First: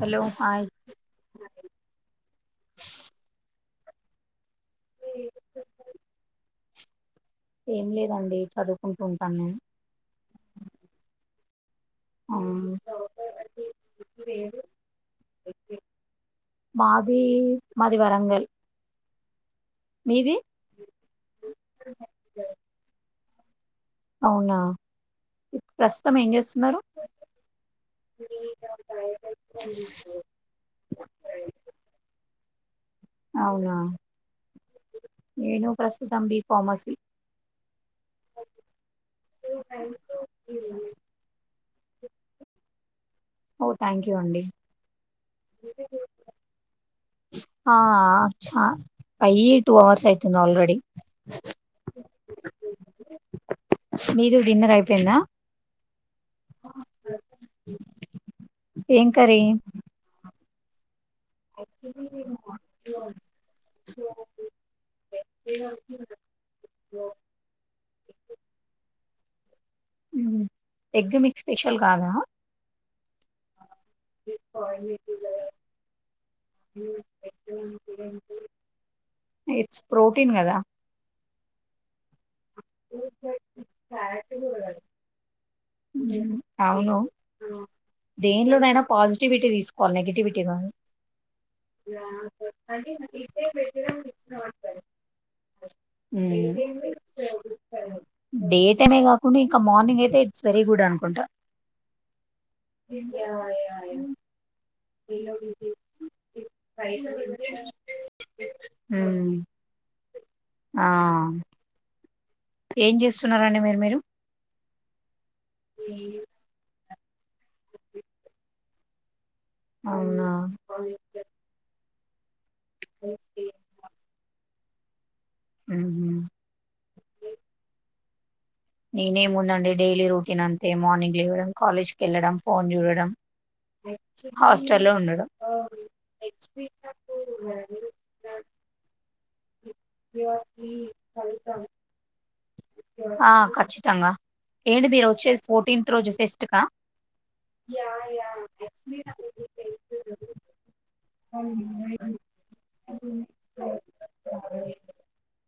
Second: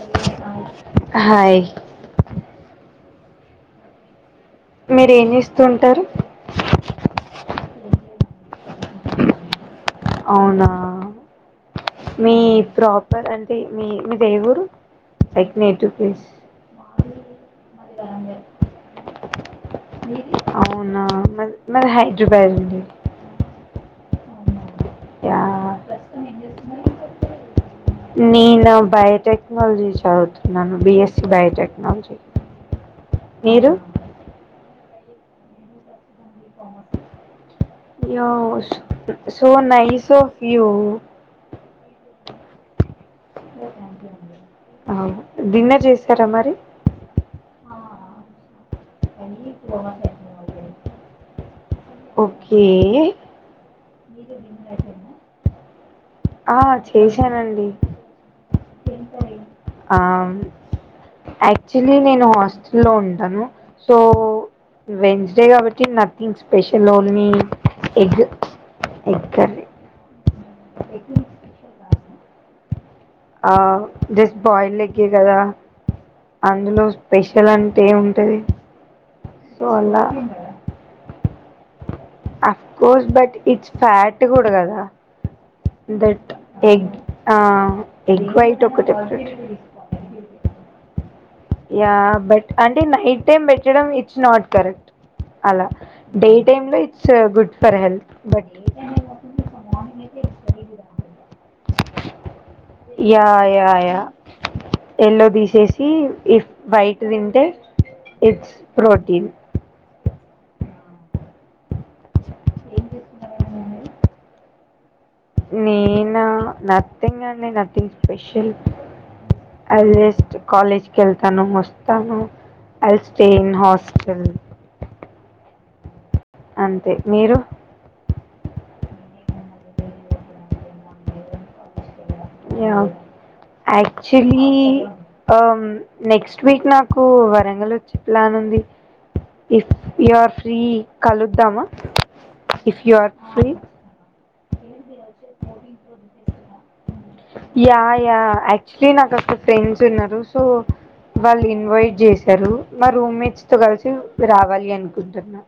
Hello hi hi మీర ఏం జేస్తుంటారు ఏం లేదండి చదువుకుంటు ఉంటాను నేను. అవునా మీ ఆ ప్రొపర్ అంటే మీ మీదే ఊరు లైక్ నేటివ్ ప్లేస్. మాది మాది వరంగల్ మీది అవునా మ మాది హైదరాబాద్ అండి అవునా యా ప్రస్తుతం ఏం చేస్తున్నారు నేను బయోటెక్నాలజీ చదువుతున్నాను బి. SC biotechnology. మీరు అవునా నేను ప్రస్తుతం బి ఫార్మసీ యో so nice of you thank you you అండి అవ్ డిన్నర్ చేసారా మరి. అబ్ ఛ అయ్యి టూ అవర్స్ అయితుంది ఆల్రేడి. ఓకే మీది డిన్నర్ అయిపోయిందా ఆ చేశానండి ఏం కర్రీ యాక్చులీ నేను హాస్టల్ లో ఉంటాను సో. వెన్స్ డే కాబట్టి nothing special own egg curry egg మీకు స్పెషల్ కాదా ఆ జస్ట్ బాయిల్డ్ ఎగ్ కదా అందులో స్పెషల్ అంటే ఏమీ ఉంటది సో ఇట్స్ అలా ప్రోటీన్ కదా of course but it's fact కూడా కదా దట్ ఎగ్ అవును ఎగ్ వైట్ దేన్లోనైనా ఒక పాజిటివిటీ తీసుకోవాలి డిఫరెంట్ నెగిటివిటీ కాదు యా బట్ అంటే నైట్ టైమ్ బేట్టడం ఇట్స్ నాట్ కరెక్ట్ అలా డే టైమ్ లో it's good for health but day టైమే కాకుండా ఇంకా మార్నింగ్ అయితే ఇట్స్ వెరీ గుడ్ అనుకుంటా యా యా యా ఎల్లో తీశేసి ఇఫ్ వైట్ తింటే ఇట్స్ ప్రోటీన్ ఆహ్ ఏం చేస్తున్నండి మరి మీరు నేనా నత్తింగ్ అండి నత్తింగ్ స్పెషల్ అల్ అవునా జస్ట్ కాలేజ్ కెళ్తాను వస్తాను అల్ స్టే ఇన్ హాస్టల్ హమ్ అంతే మీరు నేనేముందండి డైలీ రొటీన్ అంతే మార్నింగ్ ఇవ్వడం కాలేజ్కి వెళ్లడం ఫోన్ చూడడం యాక్చువల్లి హాస్టల్లో ఉండడం ఆ నెక్స్ట్ వీక్ నాకు వరంగల్ వచ్చే ప్లాన్ ఉంది ఫ్ యూ ఆర్ ఫ్రీ కలుద్దామా ఇఫ్ యు ఆర్ ఆ ఫ్రీ ఖచ్చితంగా ఏంటి మీరు వచ్చేది ఫోర్టీన్త్ రోజు ఫెస్ట్ కా యా యా యాక్చులీ నాకు అక్క ఫ్రెండ్స్ ఉన్నారు సో వాళ్ళు ఇన్వైట్ చేసారు మా రూమ్మేట్స్ తో కలిసి రావాలి అనుకుంటున్నా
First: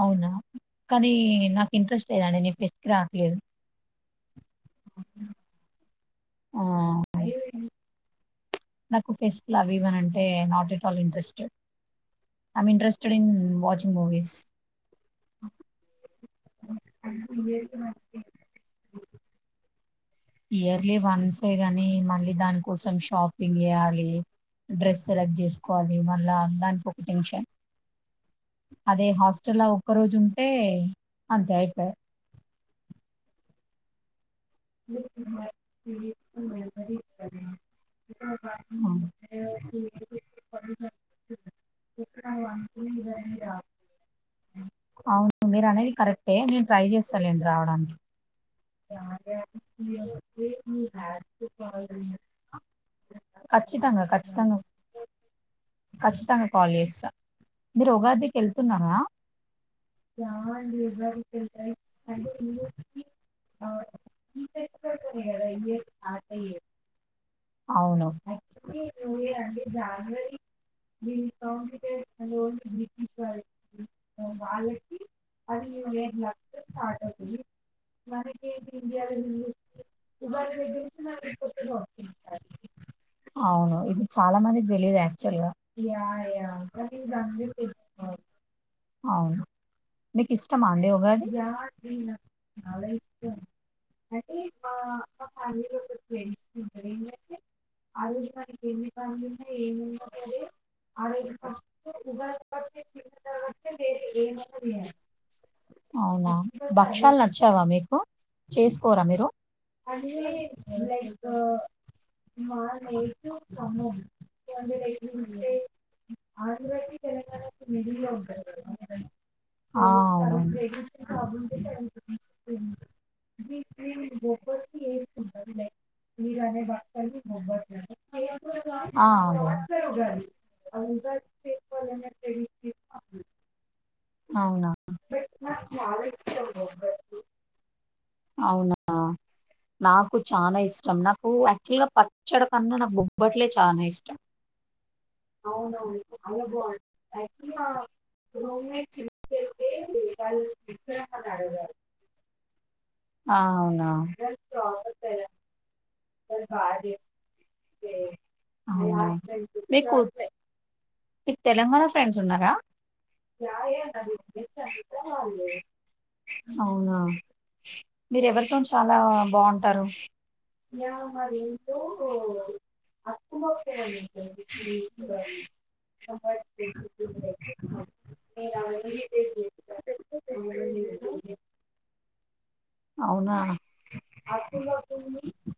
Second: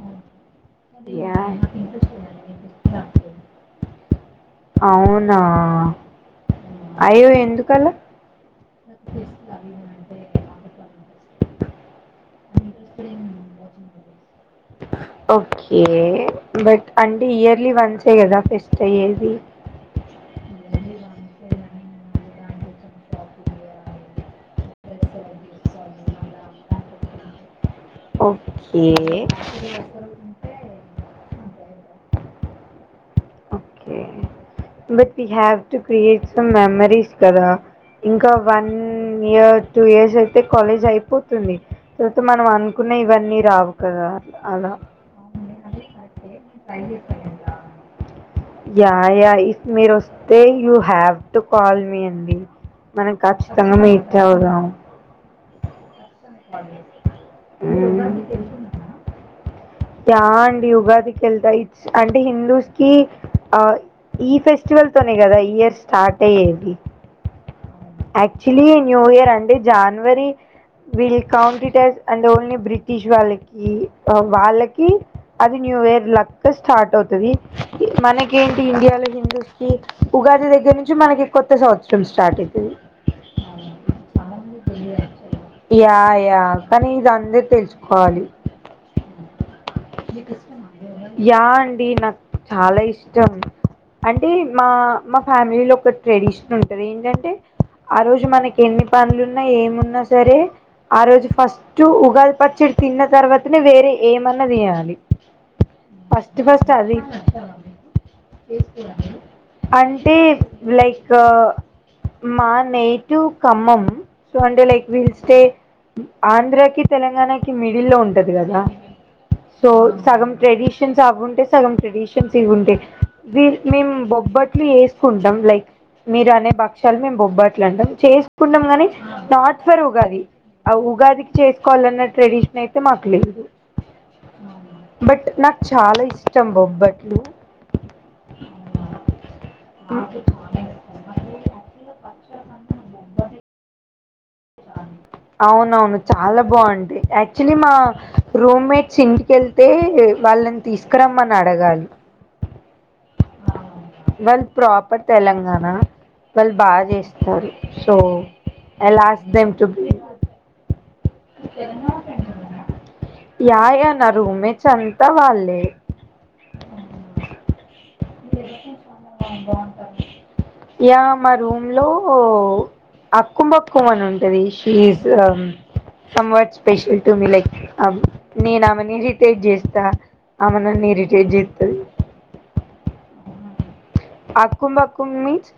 అవునా కానీ యా నాకు ఇంట్రెస్ట్ లేదండి నేను ఫెస్ట్ కి రావట్లేదు ఔను ఆ అయ్యో ఎందుకండి నాకు ఫేస్ట్లు అవి ఇవి అంటే not at all interest am interested in watching movies okay but అంటే ఇయర్లీ వన్సే కదా ఫెస్ట్ అయ్యేది ఇయర్లీ వన్స్ ఏ గాని మళ్ళీ దాని కోసం షాపింగ్ చేయ్యాలి డ్రెస్ సెలెక్ట్ చేసుకోవాలి మళ్ళ దానికొక టెన్షన్ అదే ఓకే హాస్టల్ ఒక్క రోజు ఉంటే అంతే అయిపోయ okay but we have to create some memories కదా ఇంకా వన్ ఇయర్ టూ ఇయర్స్ అయితే కాలేజ్ అయిపోతుంది తర్వాత మనం అనుకున్న ఇవన్నీ రావు కదా అలా అవును మీరు అనేది కరెక్టే నేను ట్రై చేస్త లేండి రావడానికి యా యా ఇఫ్ మీరోస్తే you have to call me అండి మనం కాచ్చితంగ ఖచ్చితంగా ఖచ్చితంగా మీటఉదం ఖచ్చితంగా కాల్ చేస్త మీరు ఉగాదికి వెళ్తున్నార యా అండి ఉగాదికి వెళ్తా ఇట్స్ అంటే హిందూస్ కి ఆ ఈ ఫెస్ ఈ ఫెస్టివల్ తోనే కదా ఇయర్ స్టార్ట్ అయ్యేది యాక్చుల్లీ న్యూ ఇయర్ అండి జాన్వరి విల్ దీని count it as complicate and only British వాళ్ళ వాళ్ళకి వాళ్ళకి అది న్యూ ఇయర్ లక్క స్టార్ట్ అవుతది మనకి ఇండియాలో హిందుస్కి ఉగాది దగ్గర నుంచి మనకి కొత్త సంవత్సరం స్టార్ట్ ఐతది అవును ఇది చాలా మందికి తెలియదు యాక్చువల్ గా యా యా కానీ ఇది అందరు తెలుసుకోవాలి అవును మీకు ఇష్టమా అండి ఉగాది యా అండి నాకు చాలా ఇష్టం అంటే మా మా ఫ్యామిలిలో ఒక ట్రెడిషన్ ఉంటది ఏంటంటే ఆ రోజు మనకి ఎన్ని పనులున్నా ఏమున్నా సరే ఆ రోజు ఫస్ట్ ఉగాది పచ్చడి తిన్న తర్వాతనే తర్వాతే వేరే ఏం మన్న ఏమన్నా తీయాలి చేయాలి అవునా ఫస్ట్ ఫస్ట్ అది భక్షాలు నచ్చావా మీకు చేసుకోరా మీరు అ అంటే లైక్ మా నేటివ్ ఖమ్మం సో అంటే లైక్ వీ స్టే ఆంధ్రాకి తెలంగాణకి మిడిల్ లో ఉంటది కదా సో సగం సెవెన్ ట్రెడిషన్స్ ట్రెడిషన్ అవింటే కాబట్టే సగం సెవెన్ ట్రెడిషన్స్ ఇవి ఫిఫ్టీ ఉంది ఉంటాయి మేం నేను బొబ్బట్లు చేస్తా వేసుకుంటాం లైక్ మీరు అనే మీరనే బక్షాలు మేము భక్షాలు బొబ్బట్లు అంటాం చే చేసుకుంటాం గాని వేసుకుని ఆ నాట్ ఫోర్ అసలు ఉగాది ఆ ఉగాది ఉగాదికి చేసుకోవాలన్న ట్రెడిషన్ అయితే మాకు లేదు అవునా బట్ నాకు చాలా ఇష్టం బొబ్బట్లు అవునా నాకు చాలా ఇష్టం నాకు యాక్చువల్ గా పచ్చడి కన్నా నాకు బొబ్బట్లే చాలా ఇష్టం [inaudible] అవునవును చాలా బాగుంటయి యాక్చువలీ మా రూమ్ రూమ్మేట్స్ మేట్స్ ఇంటికెళ్ ఇంటికెళ్తే అయితే వాళ్ళు వాళ్ళని స్పెషల్ అని తీసుకురమ్మని అడిగారు అడగాలి ఆ అవునా వాళ్ళు ప్రాపర్ తెలంగాణ వాళ్ళు బాగా చేస్తారు సో అవునా ఎలాస్ట్ మీకు మీకు తెలంగాణ ఫ్రెండ్స్ ఉన్నారా యా యా నా రూమ్మేట్స్ అంతా వాళ్ళే అవునా మీరు ఎవరితో చాలా బాగుంటారు యా మా రూమ్ లో అప్పు మొక్క అక్కుబక్కు అని ఉంటది ఉంటుంది she is soan what special to me like నేను ఆమెని అవన్నీ ఇరిటేట్ చేసి చేస్తా అమె నన్ని ఇర్రిటెట్ చేస్తది అవునా అప్పు అక్కుంబక్కుం మొక్కని మీన్స్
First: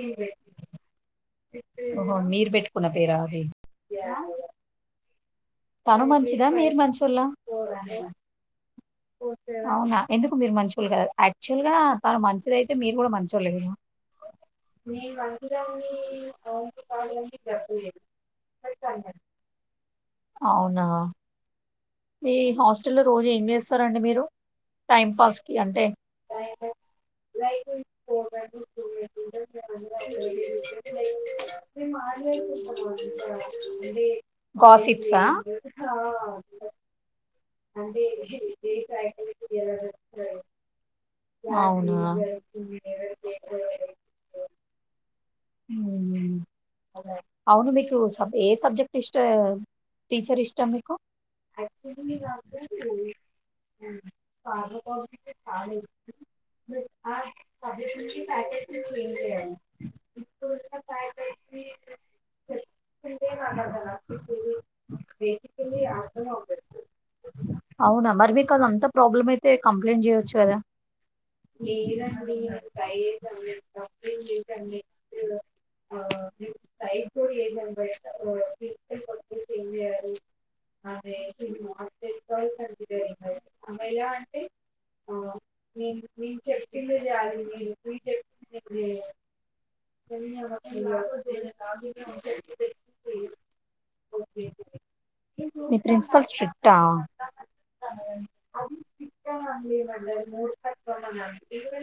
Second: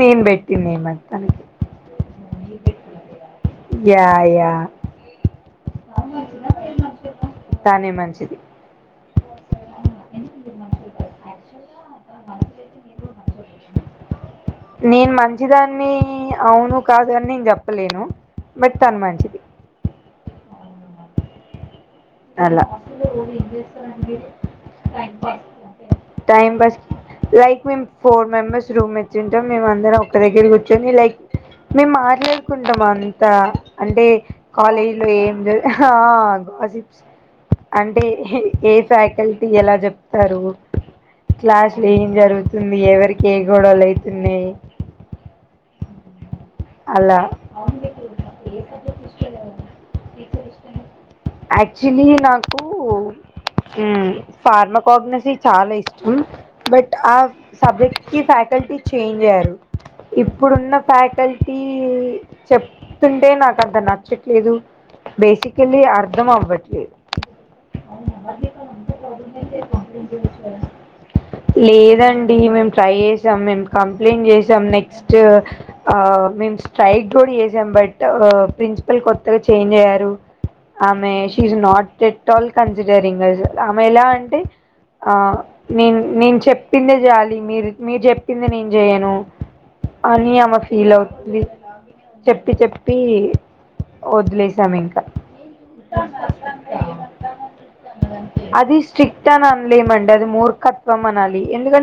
నేను పెట్టిన నేమ్ అది తనకి ఓహో మీరు పెట్టుకున్న పేరా అది యా యా తను మంచిదా మీరు మంచోల్ల తనే మంచిది అవునా ఎందుకు మీరు మంచోళ్ళు కదా యాక్చువల్ గా తాను మంచిది అయితే మీరు కూడా మంచోల్లే కా నేను మంచిదాన్ని అవును కాదు అని కాదని నేను చెప్పలేదు చెప్పలేను బట్ తను మంచిది అవునా మీ అలా హాస్టల్‌లో రోజు ఏం చేస్తారండి మీరు? టైమ్ పాస్‌కి అంటే? టైం పాస్ లైక్ మేము ఫోర్ మెంబర్స్ రూమ్మేట్స్ ఉంటాం మేమ అందరం ఒక్క దగ్గర కూర్చొని లైక్ మేము మా మాట్లాడుకుంటాం అంతా అంటే కాలేజీ లో గాసిప్సా? ఏం అంటే ఏ ఫ్యాకల్టీ ఎలా చెప్తారు క్లాస్లు అవునా? ఏం జరుగుతుంది ఎవరికి ఏ గొడవలు అయితున్నాయి ఉ అవును మీకు సబ్ ఏ సబ్జెక్ట్ ఇష్ట టీచర్ ఇష్టం మీకు యాక్చులీ నాకు ఫార్మాకాగ్నస్ చాలా ఇష్టం బట్ ఆ పబ్లిక్ సబ్జెక్ట్ నుంచి కి ఫక్ ప్యాకేజ్ ఫ్యాకల్టీ ని చేంజ్ అయ్యారు చేయాలి ఇప్పుడున్న ప్యాకేజ్ ఫ్యాకల్టీ ని చెప్తుంటే నాకు అంత నచ్చట్లేదు బేసికలీ అర్థం అవ్వట్లే అవున మరి మీకు అది అంత ప్రాబ్లం అయితే కంప్లైంట్ చేయొచ్చు కదా లేదండి నేను మేము ట్రై చేసాం చేశాను మేము కంప్లైంట్ చేసాం చేశాను నెక్స్ నెక్స్ట్ ఆ మేము నేను ట్రై స్ట్రైక్ కూడ కూడా చేసాం చేశాను బట్ ప్రిన్సిపల్ కొత్తగా చేంజ్ అయ్యారు ఆమె she is not at all considering ఆమె ఎలా అంటే ఆ నేను నేను చెప్పిందే జేయాలి మీరు మీరు చెప్పిందే నేను చెయను చెప్పి చెప్పి [unintelligible] వదిలేసాం ఇంక ప్రిసిపల్ స్ట్రిక్ట్ ఆ అది స స్ట్రిక్ట్ అని అనలేం అండి అది మూర్ఖత్వం అనాలి ఎందుక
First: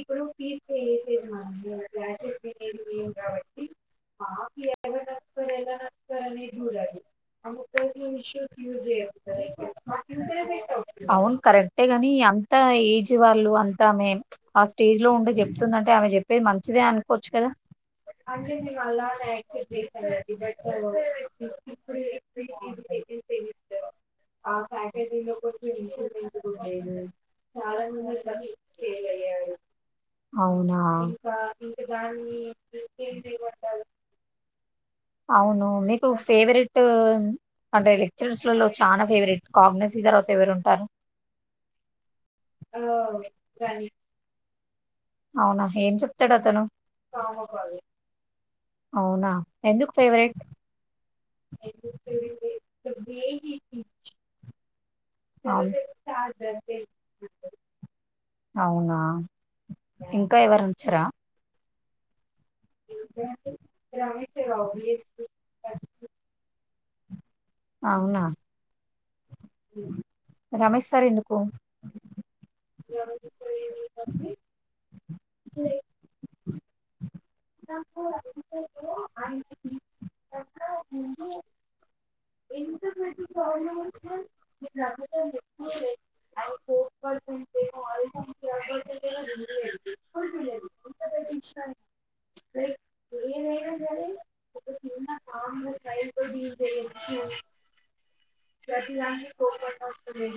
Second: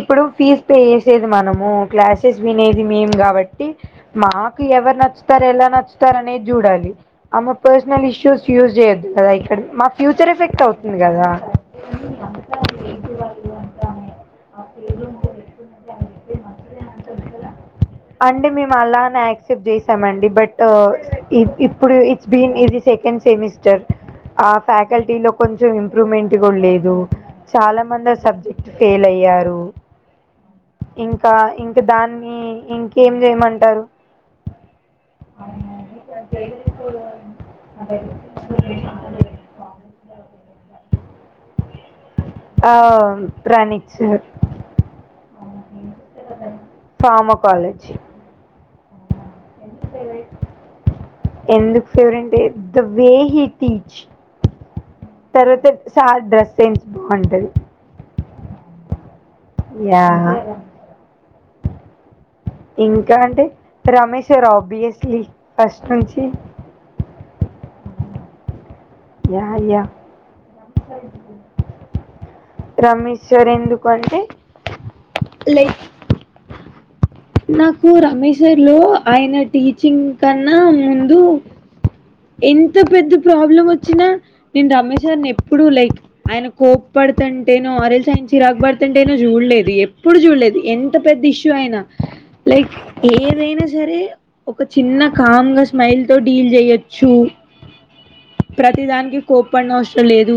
ఇప్పుడు ఫీజ్ పే చేసేది మనము క్లాసెస్ వినేది మేం కాబట్టి మాకు ఎవరు నచ్చుతారు ఎలా నచ్చుతారు అనేది చూడాలి అమ పర్సనల్ ఇష్యూస్ యూస్ చేయద్ కా ఇక్కడ మా ఫ్యూచర్ ఎఫెక్ట్ అవు అవును కరెక్టే గాని అంత ఏజ్ వాళ్ళు అంతా మే ఆ స్టేజ్ లో ఉండే చెప్తుందం అంటే ఆమె చెప్పేది మంచిదే అనుకోవచ్చు కదా అండి మేము అలానే యాక్సెప్ట్ చేసామండి బట్ ఇప్పుడు బీన్ ఇది సెకండ్ సెమిస్టర్ ఆ ఫ్యాకల్టీ లో కొంచెం ఇంప్రూవ్మెంట్ కూడ లేదు చాలా మంది ఆ సబ్జెక్ట్ ఫెయిల్ అయి యారు అవునా ఇంకా ఇంక దాన్ని ఇంకేం చేయమంటారు అవును నీకు ఫేవరెట్ అంటే లెక్చర్స్ల లో చాలా ఫేవరెట్ కాగ్నెసీ తర్వాత ఎవరు ఉంటారు ఆ కానీ ప్రణీత్ సార్ అవునా ఏం చెప్తాడు అతను ఫార్మకాలజీ అవున ఎందుకు ఫేవరెట్ ఎందుకు ఫేవరెంటే ద వే హి టీచ్ తర్వాత సార్ డ్రెస్ సెన్స్ బాగుంటది అవునా ఇంకా ఎవరుంచరా ఇంకా అంటే రమేష్ సార్ ఆబ్వియస్లీ ఫస్ట్ నుంచి అవున య య రమేష్ సార్ ఎందుకు రమేష్ లే నాకు రమేష్ సార్ లో ఆయన టీచింగ్ కన్నా ముందు ఎంత పెద్ద ప్రాబ్లం వచ్చినా నేను రమేష్ సార్ నీ ఎప్పుడు లైక్ ఆయన కోపాడు ఏంటంటే ఆర్చి చిరాకు బడుతుంటే చూడలేదు ఎప్పుడు చూడ లేదు ఎంత పెద్ద ఇష్యూ అయిన లైక్ ఏదైన సరే ఒక చిన్న కామ్ గా స్మైల్ తో డీల్ చేయ ప్రతి దానికి కోపన్ అవసరం లేదు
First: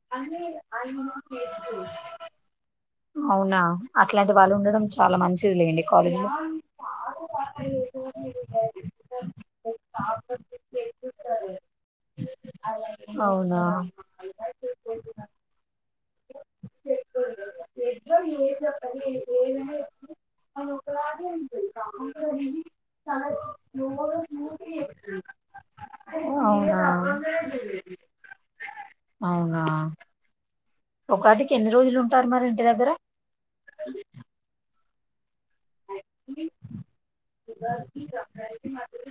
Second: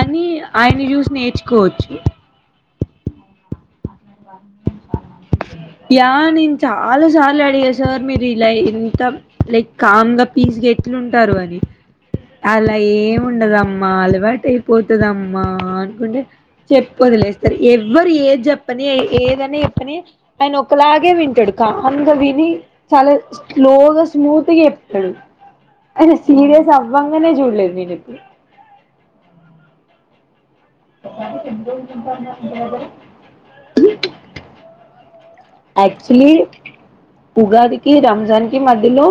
అని ఆయన్ని చూసి నేర్చుకోవచ్చు అవునా అట్లాంటి వాళ్ళు ఉండడం చాలా మంచిది లేండి కాలేజ్ లొ అడిగ సార్ మీరు ఇలా ఇంత లైక్ కామ్ గా పీస్గా ఎట్లుంటారు అని అలా అవునా ఏముండదమ్మా అలవాటుయి పోతుదమ్మా అనుకుంటే చెప్పదిలేస్తారు ఎవరు ఏజప్పని ఏదని చెప్పని ఆయన ఒకలాగే వింటాడు [unintelligible] విని చాలా స్లోగా స్మూత్గా చెప్తాడు ఆయన సీరియస్ అవునా అవవా అనే చూడలే ఇనిప్పు అవునా ఉగాదికి ఎన్ని రోజులు ఎ ఉంటారు మరి ఇంటి దగ్గర చె అంట యాక్చులీ ఉగాదికి రంజాన్ కి మధ్యలో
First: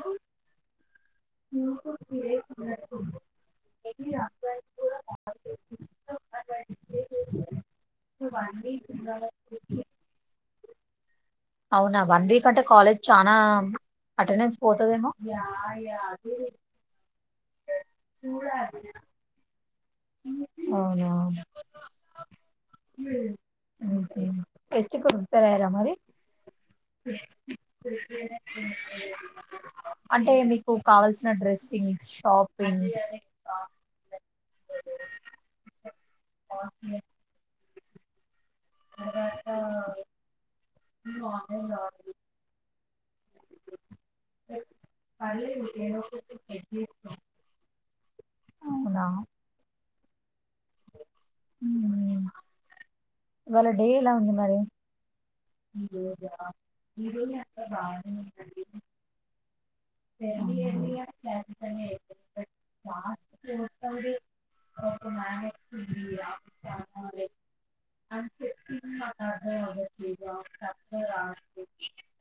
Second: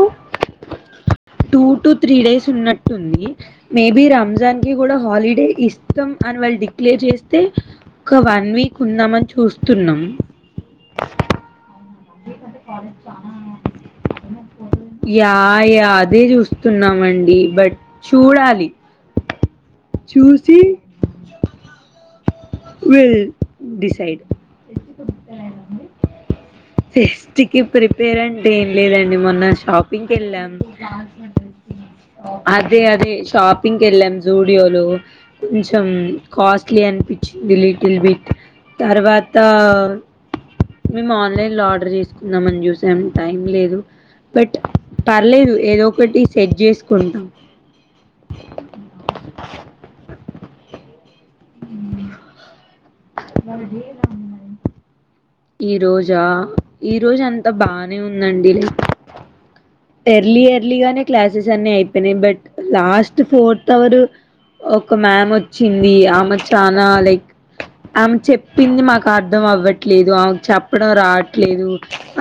టూ టు త్రీ డేస్ ఉన్నట్టుంది మేబి రంజాన్ కి కూడా హాలిడే ఇస్తం అని వాళ్ళు డిక్లేర్ చేస్తే ఒక వన్ వీక్ ఉందాంమని చూస్తున్నాం [inaudible] అవునా వన్ వీక్ అంటే కాలేజ్ చనా అటెండెన్స్ పోతుదేమో యా యా అదే చూస్తున్నామండి బట్ చూడాలి చూసి అవునా విల్ డిసైడ్ ఎస్ట్ కుతారరా మరి ఫేస్టికి ప్రిపేర్ అంటే ఏం లేదండి మొన్న షాపింగ్కి అంటే వెళ్ళాము మీకు కావల్సిన డ్రెస్సింగ్స్ అదే షాపింగ్ అదే షాపిింగ్ ఎలాం జూడియోలు కొంచెం కాస్ట్లీ అనిపించింది లిటిల్ బిట్ తర్వాత మేము ఆన్లైన్ లో ఆర్డర్ చేసుకుందాం అని చూసాము టైం లేదు బట్ పర్లేదు ఏదో ఒకటి సెట్ చేసుకుంటాం అవునా ఈ ఇవాళ డే ఎలా ఉంది మరి ఈ రోజా ఈ రోజ అంత బానే ఉందండి ఎర్లీ ఎర్లీగానే అవునా క్లాసెస్ అన్ని అయిపోయినాయి బట్ లాస్ట్ ఫోర్త్ అవర్ ఒక మ్యామ్ వచ్చింది ఆమె చనాా లైక్ ఆమె చెప్పింది మాకు అర్ధం అవ్వట్లేదు ఆమెకు చెప్పడం రావట్లేదు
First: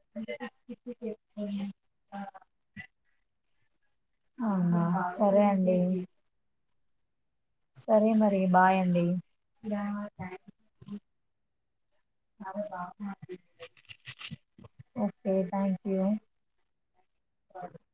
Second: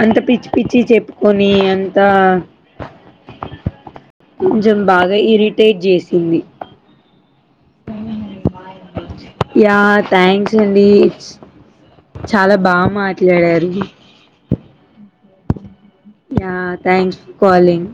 అంత పిచ్చి పిచ్చి చెప్పుకొని అంత కొంచెం బాగా సరే అండి ఇరిటేట్ చేసింది సరే మరి బాయండి యా థ్యాంక్స్ అండి ఇట్స్ చాలా బాగా మాట్లాడారు ఓకే థ్యాంక్ యూ నా థ్యాంక్ కాలింగ్